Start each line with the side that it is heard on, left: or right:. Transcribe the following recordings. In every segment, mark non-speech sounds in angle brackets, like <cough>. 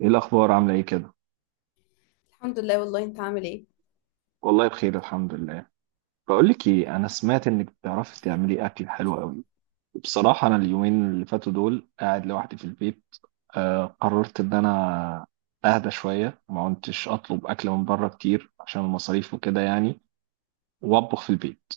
right: ايه الاخبار؟ عامله ايه كده؟
left: الحمد لله. والله انت عامل ايه؟
right: والله بخير الحمد لله. بقول لك ايه، انا سمعت انك بتعرفي تعملي اكل حلو قوي. بصراحه انا اليومين اللي فاتوا دول قاعد لوحدي في البيت. قررت ان انا اهدى شويه. ما كنتش اطلب اكل من بره كتير عشان المصاريف وكده يعني، واطبخ في البيت.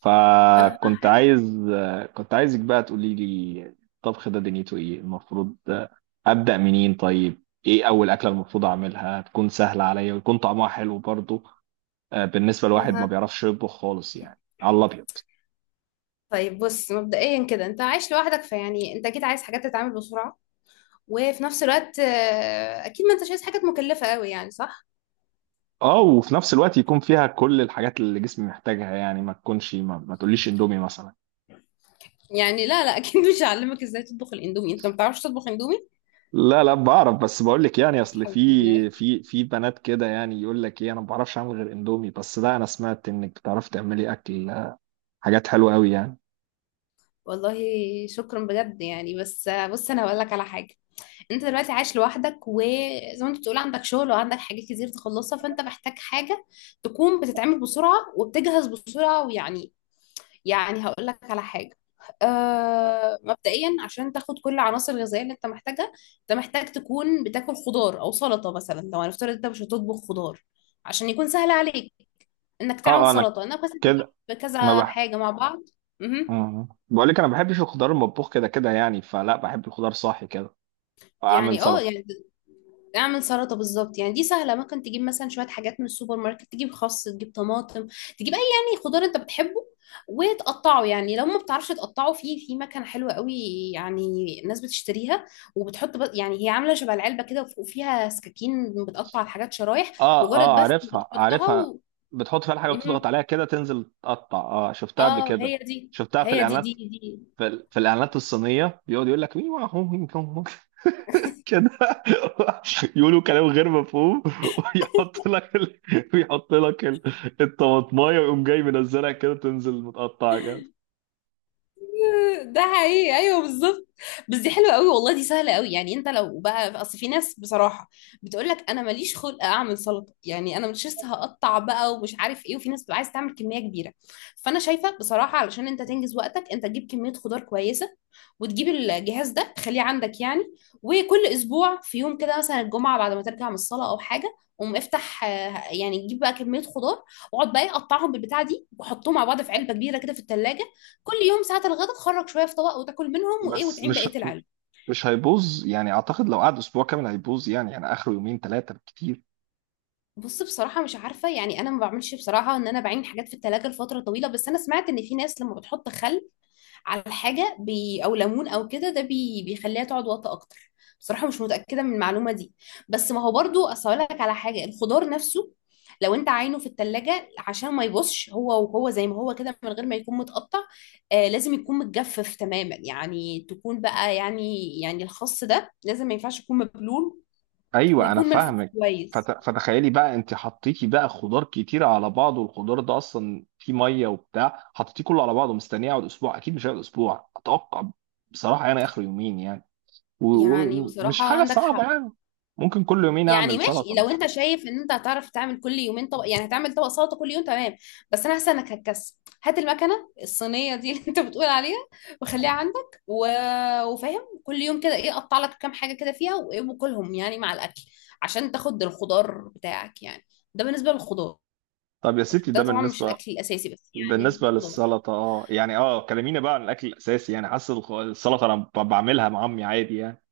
right: فكنت عايز آه كنت عايزك بقى تقولي لي الطبخ ده دنيته ايه المفروض. ابدا منين؟ طيب ايه اول اكله المفروض اعملها، تكون سهله عليا ويكون طعمها حلو برضه؟ بالنسبه لواحد ما
left: اها.
right: بيعرفش يطبخ خالص يعني، على الابيض.
left: طيب بص، مبدئيا كده انت عايش لوحدك، فيعني انت اكيد عايز حاجات تتعامل بسرعة، وفي نفس الوقت اكيد ما انتش عايز حاجات مكلفة قوي، يعني صح؟
right: اه، وفي نفس الوقت يكون فيها كل الحاجات اللي جسمي محتاجها، يعني ما تكونش ما تقوليش اندومي مثلا.
left: يعني لا لا، اكيد مش هعلمك ازاي تطبخ الاندومي، انت ما بتعرفش تطبخ اندومي؟
right: لا لا بعرف، بس بقول لك يعني اصل في
left: الحمد لله.
right: في في بنات كده يعني يقول لك ايه، انا ما بعرفش اعمل غير اندومي. بس لا، انا سمعت انك بتعرفي تعملي اكل، حاجات حلوه قوي يعني.
left: والله شكرا بجد يعني، بس بص انا هقول لك على حاجة. انت دلوقتي عايش لوحدك، وزي ما انت بتقول عندك شغل وعندك حاجات كتير تخلصها، فانت محتاج حاجة تكون بتتعمل بسرعة وبتجهز بسرعة ويعني، يعني هقول لك على حاجة. مبدئيا عشان تاخد كل العناصر الغذائية اللي انت محتاجها، انت محتاج تكون بتاكل خضار او سلطة، مثلا لو هنفترض انت مش هتطبخ خضار عشان يكون سهل عليك، انك تعمل
right: انا
left: سلطة، انك بس
right: كده
left: تجيب
right: ما
left: كذا
right: بح
left: حاجة مع بعض. مهم.
right: بقول لك، انا ما بحبش الخضار المطبوخ كده كده يعني، فلا بحب الخضار صاحي كده. اعمل
left: يعني
right: سلطه.
left: يعني اعمل سلطه بالظبط، يعني دي سهله، ممكن تجيب مثلا شويه حاجات من السوبر ماركت، تجيب خس، تجيب طماطم، تجيب اي يعني خضار انت بتحبه، وتقطعه. يعني لو ما بتعرفش تقطعه، في مكنه حلوه قوي، يعني الناس بتشتريها، وبتحط بس، يعني هي عامله شبه العلبه كده، وفيها سكاكين بتقطع الحاجات شرايح.
right: اه
left: مجرد
right: اه،
left: بس
right: عارفها
left: بتحطها
right: عارفها.
left: و...
right: بتحط فيها الحاجه وتضغط
left: مهم.
right: عليها كده تنزل تقطع. اه، شفتها قبل
left: اه،
right: كده،
left: هي دي.
right: شفتها في
left: هي دي دي
right: الاعلانات.
left: دي
right: في الاعلانات الصينيه بيقعد يقول لك مين هو كده <laughs> يقولوا كلام غير مفهوم <laughs> ويحط لك ال... ويحط لك الطماطمايه ويقوم جاي منزلها كده تنزل متقطعه كده.
left: ده حقيقي، ايوه بالظبط. بس دي حلوه قوي والله، دي سهله قوي. يعني انت لو بقى، اصل في ناس بصراحه بتقول لك انا ماليش خلق اعمل سلطه، يعني انا مش لسه هقطع بقى ومش عارف ايه، وفي ناس بتبقى عايز تعمل كميه كبيره. فانا شايفه بصراحه، علشان انت تنجز وقتك، انت تجيب كميه خضار كويسه، وتجيب الجهاز ده تخليه عندك يعني، وكل اسبوع في يوم كده، مثلا الجمعه بعد ما ترجع من الصلاه او حاجه، قوم افتح يعني تجيب بقى كميه خضار، واقعد بقى إيه، قطعهم بالبتاعه دي، وحطهم مع بعض في علبه كبيره كده في الثلاجه. كل يوم ساعة الغدا تخرج شوية في طبق، وتاكل منهم وايه،
right: بس
left: وتعين
right: مش
left: بقية العلبة.
right: مش هيبوظ يعني، اعتقد لو قعد اسبوع كامل هيبوظ يعني اخره يومين ثلاثه بالكتير.
left: بص بصراحة مش عارفة، يعني أنا ما بعملش بصراحة إن أنا بعين حاجات في التلاجة لفترة طويلة، بس أنا سمعت إن في ناس لما بتحط خل على حاجه بي، او ليمون او كده، ده بي بيخليها تقعد وقت اكتر. بصراحه مش متاكده من المعلومه دي، بس ما هو برضو، اصل أقول لك على حاجه، الخضار نفسه لو انت عينه في التلاجة عشان ما يبصش، هو وهو زي ما هو كده من غير ما يكون متقطع، آه لازم يكون متجفف تماما، يعني تكون بقى يعني، يعني الخس ده لازم، ما ينفعش يكون مبلول،
right: ايوه انا
left: ويكون ملفوف
right: فاهمك.
left: كويس.
right: فتخيلي بقى انت حطيتي بقى خضار كتير على بعض، والخضار ده اصلا فيه ميه وبتاع، حطيتيه كله على بعضه مستنيه يقعد اسبوع؟ اكيد مش هيقعد اسبوع اتوقع. بصراحه انا اخر يومين يعني. و-
left: يعني
right: ومش
left: بصراحة
right: حاجه
left: عندك
right: صعبه
left: حق.
right: يعني، ممكن كل يومين
left: يعني
right: اعمل
left: ماشي،
right: سلطه
left: لو
right: مش.
left: انت شايف ان انت هتعرف تعمل كل يومين طبق، يعني هتعمل طبق سلطه كل يوم، تمام، بس انا حاسه انك هتكسل. هات المكنه الصينيه دي <laughs> اللي انت بتقول عليها، وخليها عندك، و... وفاهم كل يوم كده ايه، قطع لك كام حاجه كده فيها وايه، وكلهم يعني مع الاكل عشان تاخد الخضار بتاعك يعني. ده بالنسبه للخضار.
right: طب يا ستي ده
left: ده طبعا مش
right: بالنسبه،
left: الاكل الاساسي، بس يعني
right: بالنسبه
left: خضار.
right: للسلطه. اه يعني، اه كلمينا بقى عن الاكل الاساسي يعني، حاسس السلطه انا بعملها مع امي عادي يعني.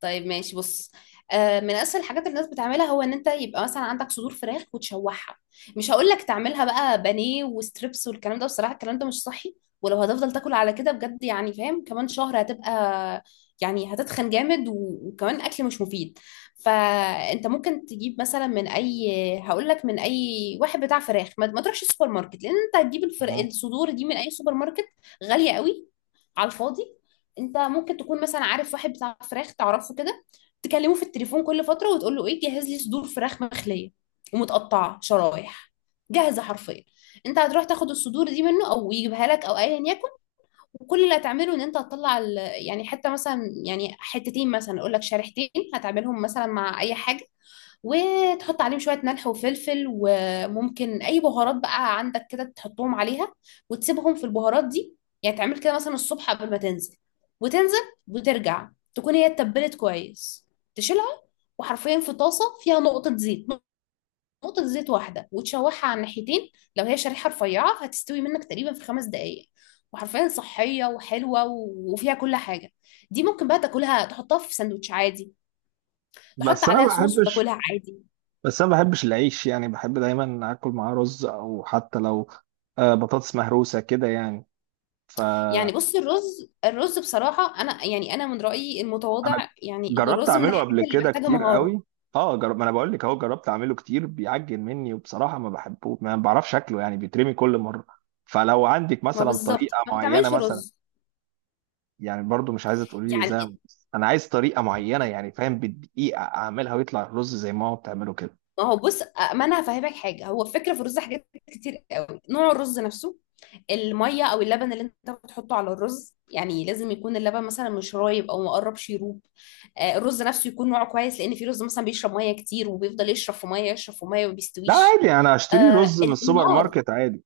left: طيب ماشي بص، من اسهل الحاجات اللي الناس بتعملها، هو ان انت يبقى مثلا عندك صدور فراخ وتشوحها. مش هقول لك تعملها بقى بانيه وستريبس والكلام ده، بصراحه الكلام ده مش صحي، ولو هتفضل تاكل على كده بجد، يعني فاهم، كمان شهر هتبقى، يعني هتتخن جامد وكمان اكل مش مفيد. فانت ممكن تجيب مثلا من اي، هقول لك، من اي واحد بتاع فراخ، ما تروحش السوبر ماركت، لان انت هتجيب
right: أها.
left: الصدور دي من اي سوبر ماركت غاليه قوي على الفاضي. انت ممكن تكون مثلا عارف واحد بتاع فراخ تعرفه كده، تكلمه في التليفون كل فتره وتقول له ايه، جهز لي صدور فراخ مخليه ومتقطعه شرايح، جاهزه حرفيا. انت هتروح تاخد الصدور دي منه او يجيبها لك او ايا يكن، وكل اللي هتعمله ان انت هتطلع يعني حته مثلا، يعني حتتين مثلا، اقول لك شريحتين، هتعملهم مثلا مع اي حاجه، وتحط عليهم شوية ملح وفلفل، وممكن أي بهارات بقى عندك كده تحطهم عليها، وتسيبهم في البهارات دي. يعني تعمل كده مثلا الصبح قبل ما تنزل، وتنزل، وترجع، تكون هي اتبلت كويس، تشيلها، وحرفيا في طاسة فيها نقطة زيت، نقطة زيت واحدة، وتشوحها على الناحيتين. لو هي شريحة رفيعة هتستوي منك تقريبا في 5 دقايق، وحرفيا صحية وحلوة وفيها كل حاجة. دي ممكن بقى تاكلها، تحطها في سندوتش عادي، تحط
right: بس انا ما
left: عليها صوص
right: بحبش
left: وتاكلها عادي.
right: بس انا ما بحبش العيش يعني، بحب دايما اكل معاه رز، او حتى لو بطاطس مهروسه كده يعني. فانا
left: يعني بص، الرز بصراحة أنا يعني، أنا من رأيي المتواضع، يعني إن
right: جربت
left: الرز من
right: اعمله
left: الحاجات
right: قبل
left: اللي
right: كده
left: محتاجة
right: كتير
left: مهارة.
right: قوي. اه جرب، ما انا بقول لك اهو جربت اعمله كتير، بيعجن مني وبصراحه ما بحبه، ما بعرفش اكله يعني، بيترمي كل مره. فلو عندك
left: ما
right: مثلا
left: بالظبط،
right: طريقه
left: فما
right: معينه
left: تعملش
right: مثلا.
left: رز.
right: يعني برضو مش عايزه تقولي لي زي،
left: يعني
right: انا عايز طريقه معينه يعني، فاهم، بالدقيقه اعملها ويطلع الرز زي ما هو بتعمله كده.
left: ما هو بص، ما أنا هفهمك حاجة، هو الفكرة في الرز حاجات كتير قوي. نوع الرز نفسه، المية أو اللبن اللي أنت بتحطه على الرز، يعني لازم يكون اللبن مثلا مش رايب أو مقرب شيروب. الرز نفسه يكون نوعه كويس، لأن في رز مثلا بيشرب مية كتير، وبيفضل يشرب في مية، يشرب في مية وما
right: لا
left: بيستويش.
right: عادي انا اشتري رز من السوبر
left: النار
right: ماركت عادي.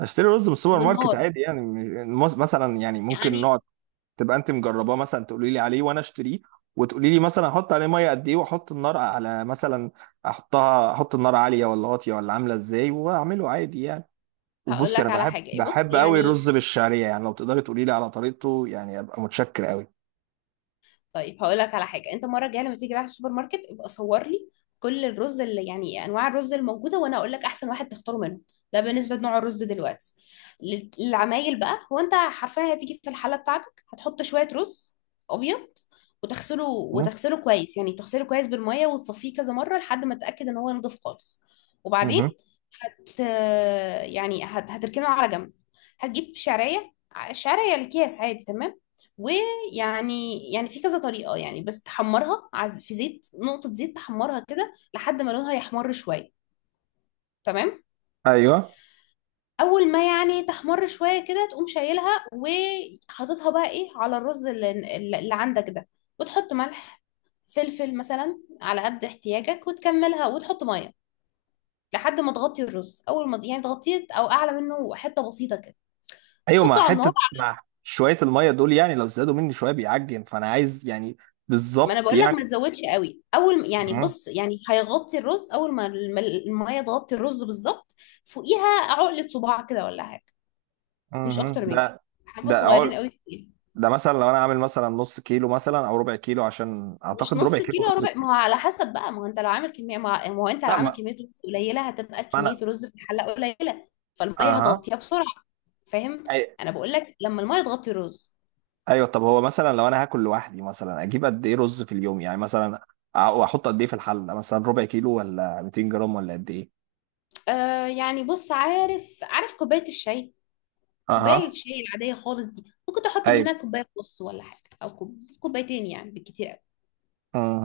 left: والنار
right: يعني مثلا، يعني ممكن
left: يعني
right: نقعد، تبقى انت مجرباه مثلا تقولي لي عليه وانا اشتريه. وتقولي لي مثلا احط عليه ميه قد ايه، واحط النار على مثلا، احط النار عاليه ولا واطيه ولا عامله ازاي، واعمله عادي يعني.
left: هقول
right: وبصي انا
left: لك على
right: بحب
left: حاجة بص.
right: بحب قوي
left: يعني
right: الرز بالشعريه، يعني لو تقدري تقولي لي على طريقته يعني ابقى متشكر قوي.
left: طيب هقول لك على حاجه، انت المره الجايه لما تيجي رايح السوبر ماركت، ابقى صور لي كل الرز اللي، يعني انواع الرز الموجوده، وانا اقول لك احسن واحد تختاره منهم. ده بالنسبه لنوع الرز. دلوقتي للعمايل بقى، هو انت حرفيا هتيجي في الحله بتاعتك، هتحط شويه رز ابيض، وتغسله،
right: مهم.
left: وتغسله كويس، يعني تغسله كويس بالميه، وتصفيه كذا مره لحد ما تتاكد ان هو نضيف خالص.
right: مهم.
left: وبعدين هت هتركنه على جنب، هتجيب شعريه، الشعريه الكيس عادي تمام، و يعني في كذا طريقة، يعني بس تحمرها عز في زيت، نقطة زيت، تحمرها كده لحد ما لونها يحمر شوية، تمام؟
right: ايوه.
left: أول ما يعني تحمر شوية كده، تقوم شايلها وحاططها بقى إيه على الرز اللي عندك ده، وتحط ملح، فلفل مثلا على قد احتياجك، وتكملها وتحط مية لحد ما تغطي الرز. أول ما يعني تغطيه، أو أعلى منه حتة بسيطة كده،
right: ايوه،
left: وتحطه على النار.
right: مع شويه الميه دول يعني، لو زادوا مني شويه بيعجن، فانا عايز يعني
left: ما انا
right: بالظبط
left: بقول لك،
right: يعني.
left: ما تزودش قوي. اول ما- يعني
right: مهم.
left: بص، يعني هيغطي الرز، اول ما الم- الميه تغطي الرز بالظبط، فوقيها عقله صباع كده ولا حاجه، مش
right: مهم.
left: اكتر من كده،
right: لا.
left: حبه
right: ده
left: صغيرين قوي فيها.
right: ده مثلا لو انا عامل مثلا نص كيلو، مثلا او ربع كيلو، عشان
left: مش
right: اعتقد ربع
left: نص
right: كيلو
left: كيلو،
right: رز
left: ربع،
right: كتير.
left: ما هو على حسب بقى، ما هو انت لو عامل كميه، ما هو انت لو
right: لا
left: عامل
right: ما
left: كميه رز قليله، هتبقى
right: ما
left: كميه
right: انا،
left: رز في الحله قليله، فالميه
right: اها.
left: هتغطيها بسرعه، فاهم؟
right: أي...
left: انا بقول لك لما الميه تغطي الرز.
right: ايوه، طب هو مثلا لو انا هاكل لوحدي مثلا، اجيب قد ايه رز في اليوم يعني؟ مثلا واحط قد ايه في الحله، مثلا ربع كيلو ولا 200 جرام ولا قد ايه؟
left: آه يعني بص، عارف كوبايه الشاي، كوبايه
right: اها.
left: الشاي العاديه خالص دي، ممكن تحط
right: ايوه.
left: منها كوبايه ونص ولا حاجه، او كوبايتين يعني بالكتير قوي،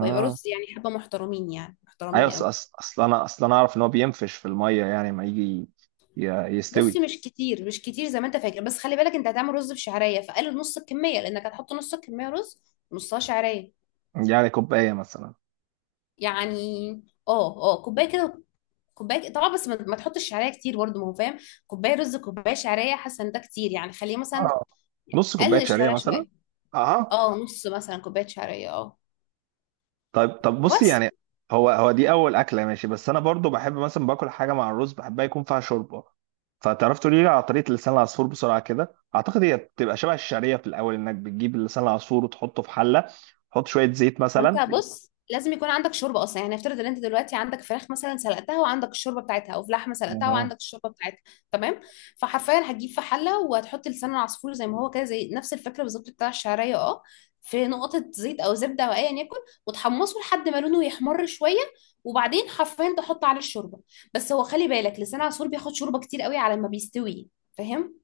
left: ويبقى رز يعني حبه محترمين، يعني
right: ايوه،
left: محترمين قوي.
right: أصل انا اعرف ان هو بينفش في الميه، يعني ما يجي
left: بص
right: يستوي.
left: مش كتير، مش كتير زي ما انت فاكر، بس خلي بالك انت هتعمل رز بشعريه، فقلل نص الكميه، لانك هتحط نص الكميه رز، نصها شعريه.
right: يعني كوبايه مثلا.
left: يعني اه اه كوبايه كده، كوبايه طبعا، بس ما ما تحطش شعريه كتير برضه، ما هو فاهم، كوبايه رز كوبايه شعريه، حاسه ان ده كتير، يعني خليه مثلا،
right: اه، نص
left: قلل
right: كوبايه شعريه
left: الشعريه
right: مثلا.
left: شويه،
right: اها.
left: اه نص مثلا كوبايه شعريه، اه
right: طيب طب بصي
left: وبس.
right: يعني، هو دي اول اكله ماشي. بس انا برضو بحب مثلا باكل حاجه مع الرز بحبها يكون فيها شوربه. فتعرف تقولي لي على طريقه لسان العصفور بسرعه كده؟ اعتقد هي بتبقى شبه الشعريه، في الاول انك بتجيب لسان العصفور وتحطه في حله، تحط شويه زيت
left: ما انت
right: مثلا
left: بص لازم يكون عندك شوربه اصلا، يعني افترض ان انت دلوقتي عندك فراخ مثلا سلقتها وعندك الشوربه بتاعتها، او فلحمه سلقتها
right: آه.
left: وعندك الشوربه بتاعتها، تمام. فحرفيا هتجيب في حله، وهتحط لسان العصفور زي ما هو كده، زي نفس الفكره بالظبط بتاع الشعريه، اه، في نقطه زيت او زبده او ايا يكن، وتحمصه لحد ما لونه يحمر شويه، وبعدين حرفيا تحط عليه الشوربه. بس هو خلي بالك، لسان العصفور بياخد شوربه كتير قوي على ما بيستوي، فاهم؟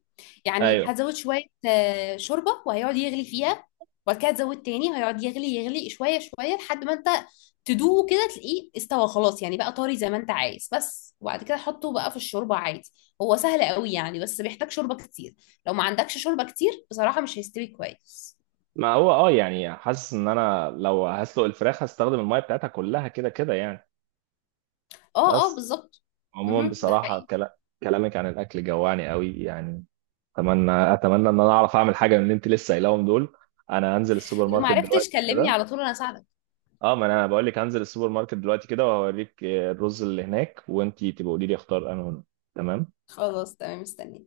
left: يعني
right: ايوه.
left: هزود شويه شوربه، وهيقعد يغلي فيها، وبعد كده تزود تاني، هيقعد يغلي يغلي شويه شويه لحد ما انت تدوقه كده، تلاقيه استوى خلاص، يعني بقى طري زي ما انت عايز، بس وبعد كده حطه بقى في الشوربه عادي. هو سهل قوي يعني، بس بيحتاج شوربه كتير، لو ما عندكش شوربه كتير بصراحه مش هيستوي كويس.
right: ما هو اه يعني، حاسس ان انا لو هسلق الفراخ هستخدم الميه بتاعتها كلها كده كده يعني.
left: اه اه
right: بس،
left: بالظبط.
right: عموما
left: مهم، ده
right: بصراحه
left: حقيقي.
right: كلامك عن الاكل جوعني قوي يعني. اتمنى ان انا اعرف اعمل حاجه من اللي انت لسه قايلاهم دول. انا هنزل السوبر
left: لو ما
right: ماركت
left: عرفتش
right: دلوقتي
left: كلمني
right: كده.
left: على طول، انا اساعدك.
right: اه، ما انا بقول لك هنزل السوبر ماركت دلوقتي كده وهوريك الرز اللي هناك، وانت تبقى قولي لي اختار انا هنا. تمام.
left: خلاص تمام، مستنيه.